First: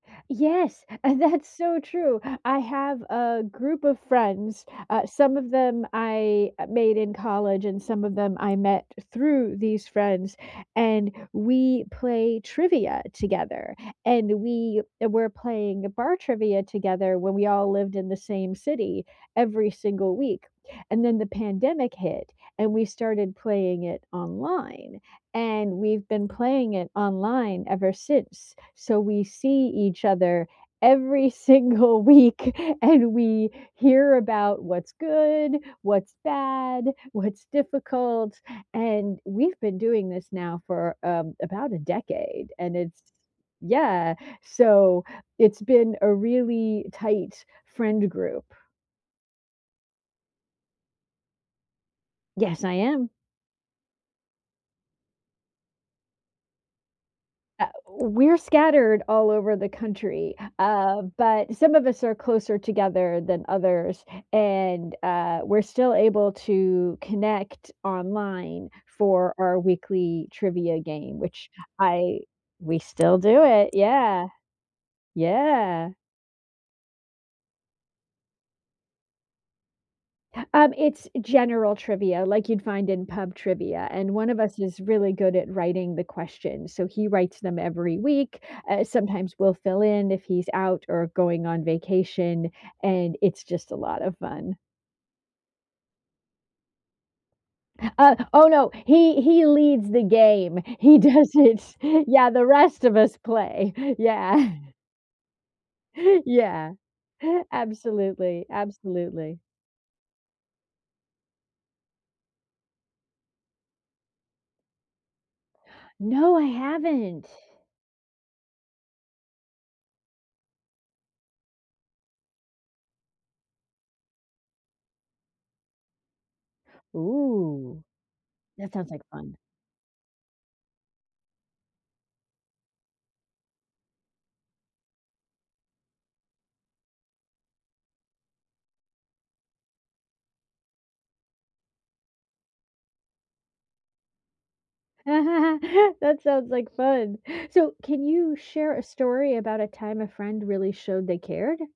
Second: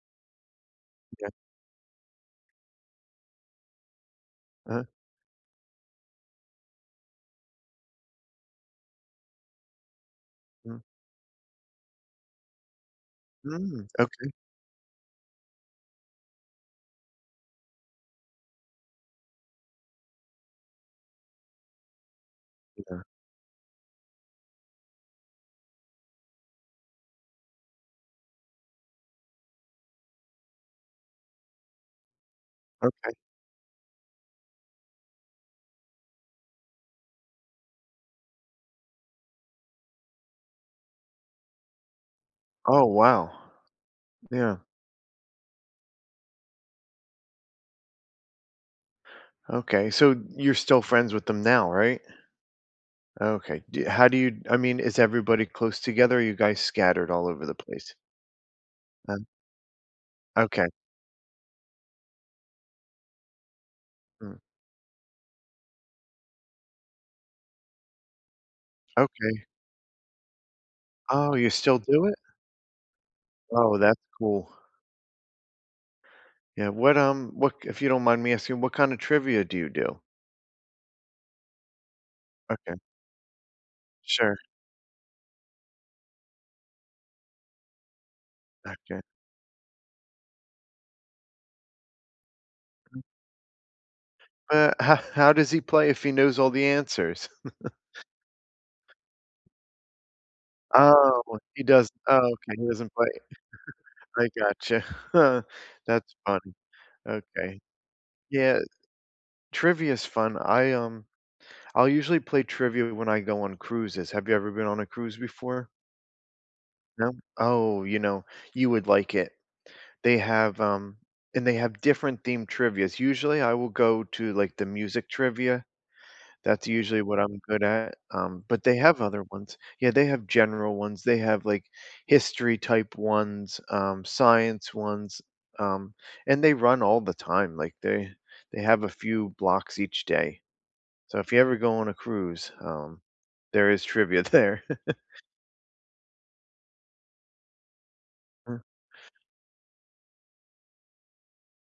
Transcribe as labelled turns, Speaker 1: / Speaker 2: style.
Speaker 1: Yes, and
Speaker 2: Okay.
Speaker 1: that's so true, I have a group of friends,
Speaker 2: Uh-huh.
Speaker 1: uh, some of them I made in college, and some of them I met through these friends,
Speaker 2: Mm.
Speaker 1: and we play trivia together,
Speaker 2: Mm, okay.
Speaker 1: and we were playing the bar trivia together when we all lived in the same city, every single week. And then the pandemic hit, and we
Speaker 2: Yeah.
Speaker 1: started playing it online, and we've been playing it online ever since. So, we see each other every single week
Speaker 2: Okay.
Speaker 1: and we hear about what's good, what's bad, what's difficult, and we've been doing this now for, um, about a decade, and
Speaker 2: Oh,
Speaker 1: it's
Speaker 2: wow.
Speaker 1: yeah,
Speaker 2: Yeah.
Speaker 1: so it's been a really tight friend group.
Speaker 2: Okay, so you're still friends with them now, right?
Speaker 1: Yes, I am.
Speaker 2: Okay, do you how do you I mean, is everybody close together, or are you guys scattered all over the
Speaker 1: Uh,
Speaker 2: place?
Speaker 1: we're scattered
Speaker 2: None
Speaker 1: all over the country,
Speaker 2: Okay.
Speaker 1: um, but some of us are closer together than others,
Speaker 2: Mm.
Speaker 1: and, uh, we're still able to connect online for
Speaker 2: Okay.
Speaker 1: our weekly trivia game,
Speaker 2: Oh,
Speaker 1: which
Speaker 2: you still do it?
Speaker 1: I we still do it,
Speaker 2: Oh, that's
Speaker 1: yeah.
Speaker 2: cool.
Speaker 1: Yeah.
Speaker 2: Yeah, what, um what k if you don't mind me asking, what kinda trivia do you do?
Speaker 1: Um, it's general trivia like you'd
Speaker 2: Okay.
Speaker 1: find in pub trivia, and one
Speaker 2: Sure.
Speaker 1: of us is really good at writing the questions, so he writes them every week. Uh,
Speaker 2: Okay.
Speaker 1: sometimes we'll fill in if he's out or going on vacation,
Speaker 2: Mhm.
Speaker 1: and it's just a lot of fun.
Speaker 2: But, how does he play if he knows all the answers?
Speaker 1: Uh, oh, no, he he leads the game. He does
Speaker 2: Oh, he
Speaker 1: it,
Speaker 2: does oh,
Speaker 1: yeah. The
Speaker 2: okay, he
Speaker 1: rest
Speaker 2: doesn't
Speaker 1: of
Speaker 2: play.
Speaker 1: us play.
Speaker 2: I
Speaker 1: Yeah.
Speaker 2: gotcha. That's fun,
Speaker 1: Yeah,
Speaker 2: okay.
Speaker 1: absolutely,
Speaker 2: Yeah.
Speaker 1: absolutely.
Speaker 2: Trivia's fun. I, um I'll usually play trivia when I go on cruises, have you ever been on a cruise before?
Speaker 1: No, I
Speaker 2: No?
Speaker 1: haven't.
Speaker 2: Oh, you know, you would like it. They have, um and they have different themed trivias. Usually, I will go to, like, the music trivia. That's usually what I'm good
Speaker 1: Ooh,
Speaker 2: at, um, but
Speaker 1: that
Speaker 2: they
Speaker 1: sounds like
Speaker 2: have other
Speaker 1: fun.
Speaker 2: ones. Yeah, they have general ones, they have, like, history type ones, um, science ones, um, and they run all the time, like, they they have a few blocks each day. So, if you ever go on a cruise, um, there is trivia there.
Speaker 1: That sounds like fun. So, can you
Speaker 2: Mm.
Speaker 1: share a story about a time a friend really showed they cared?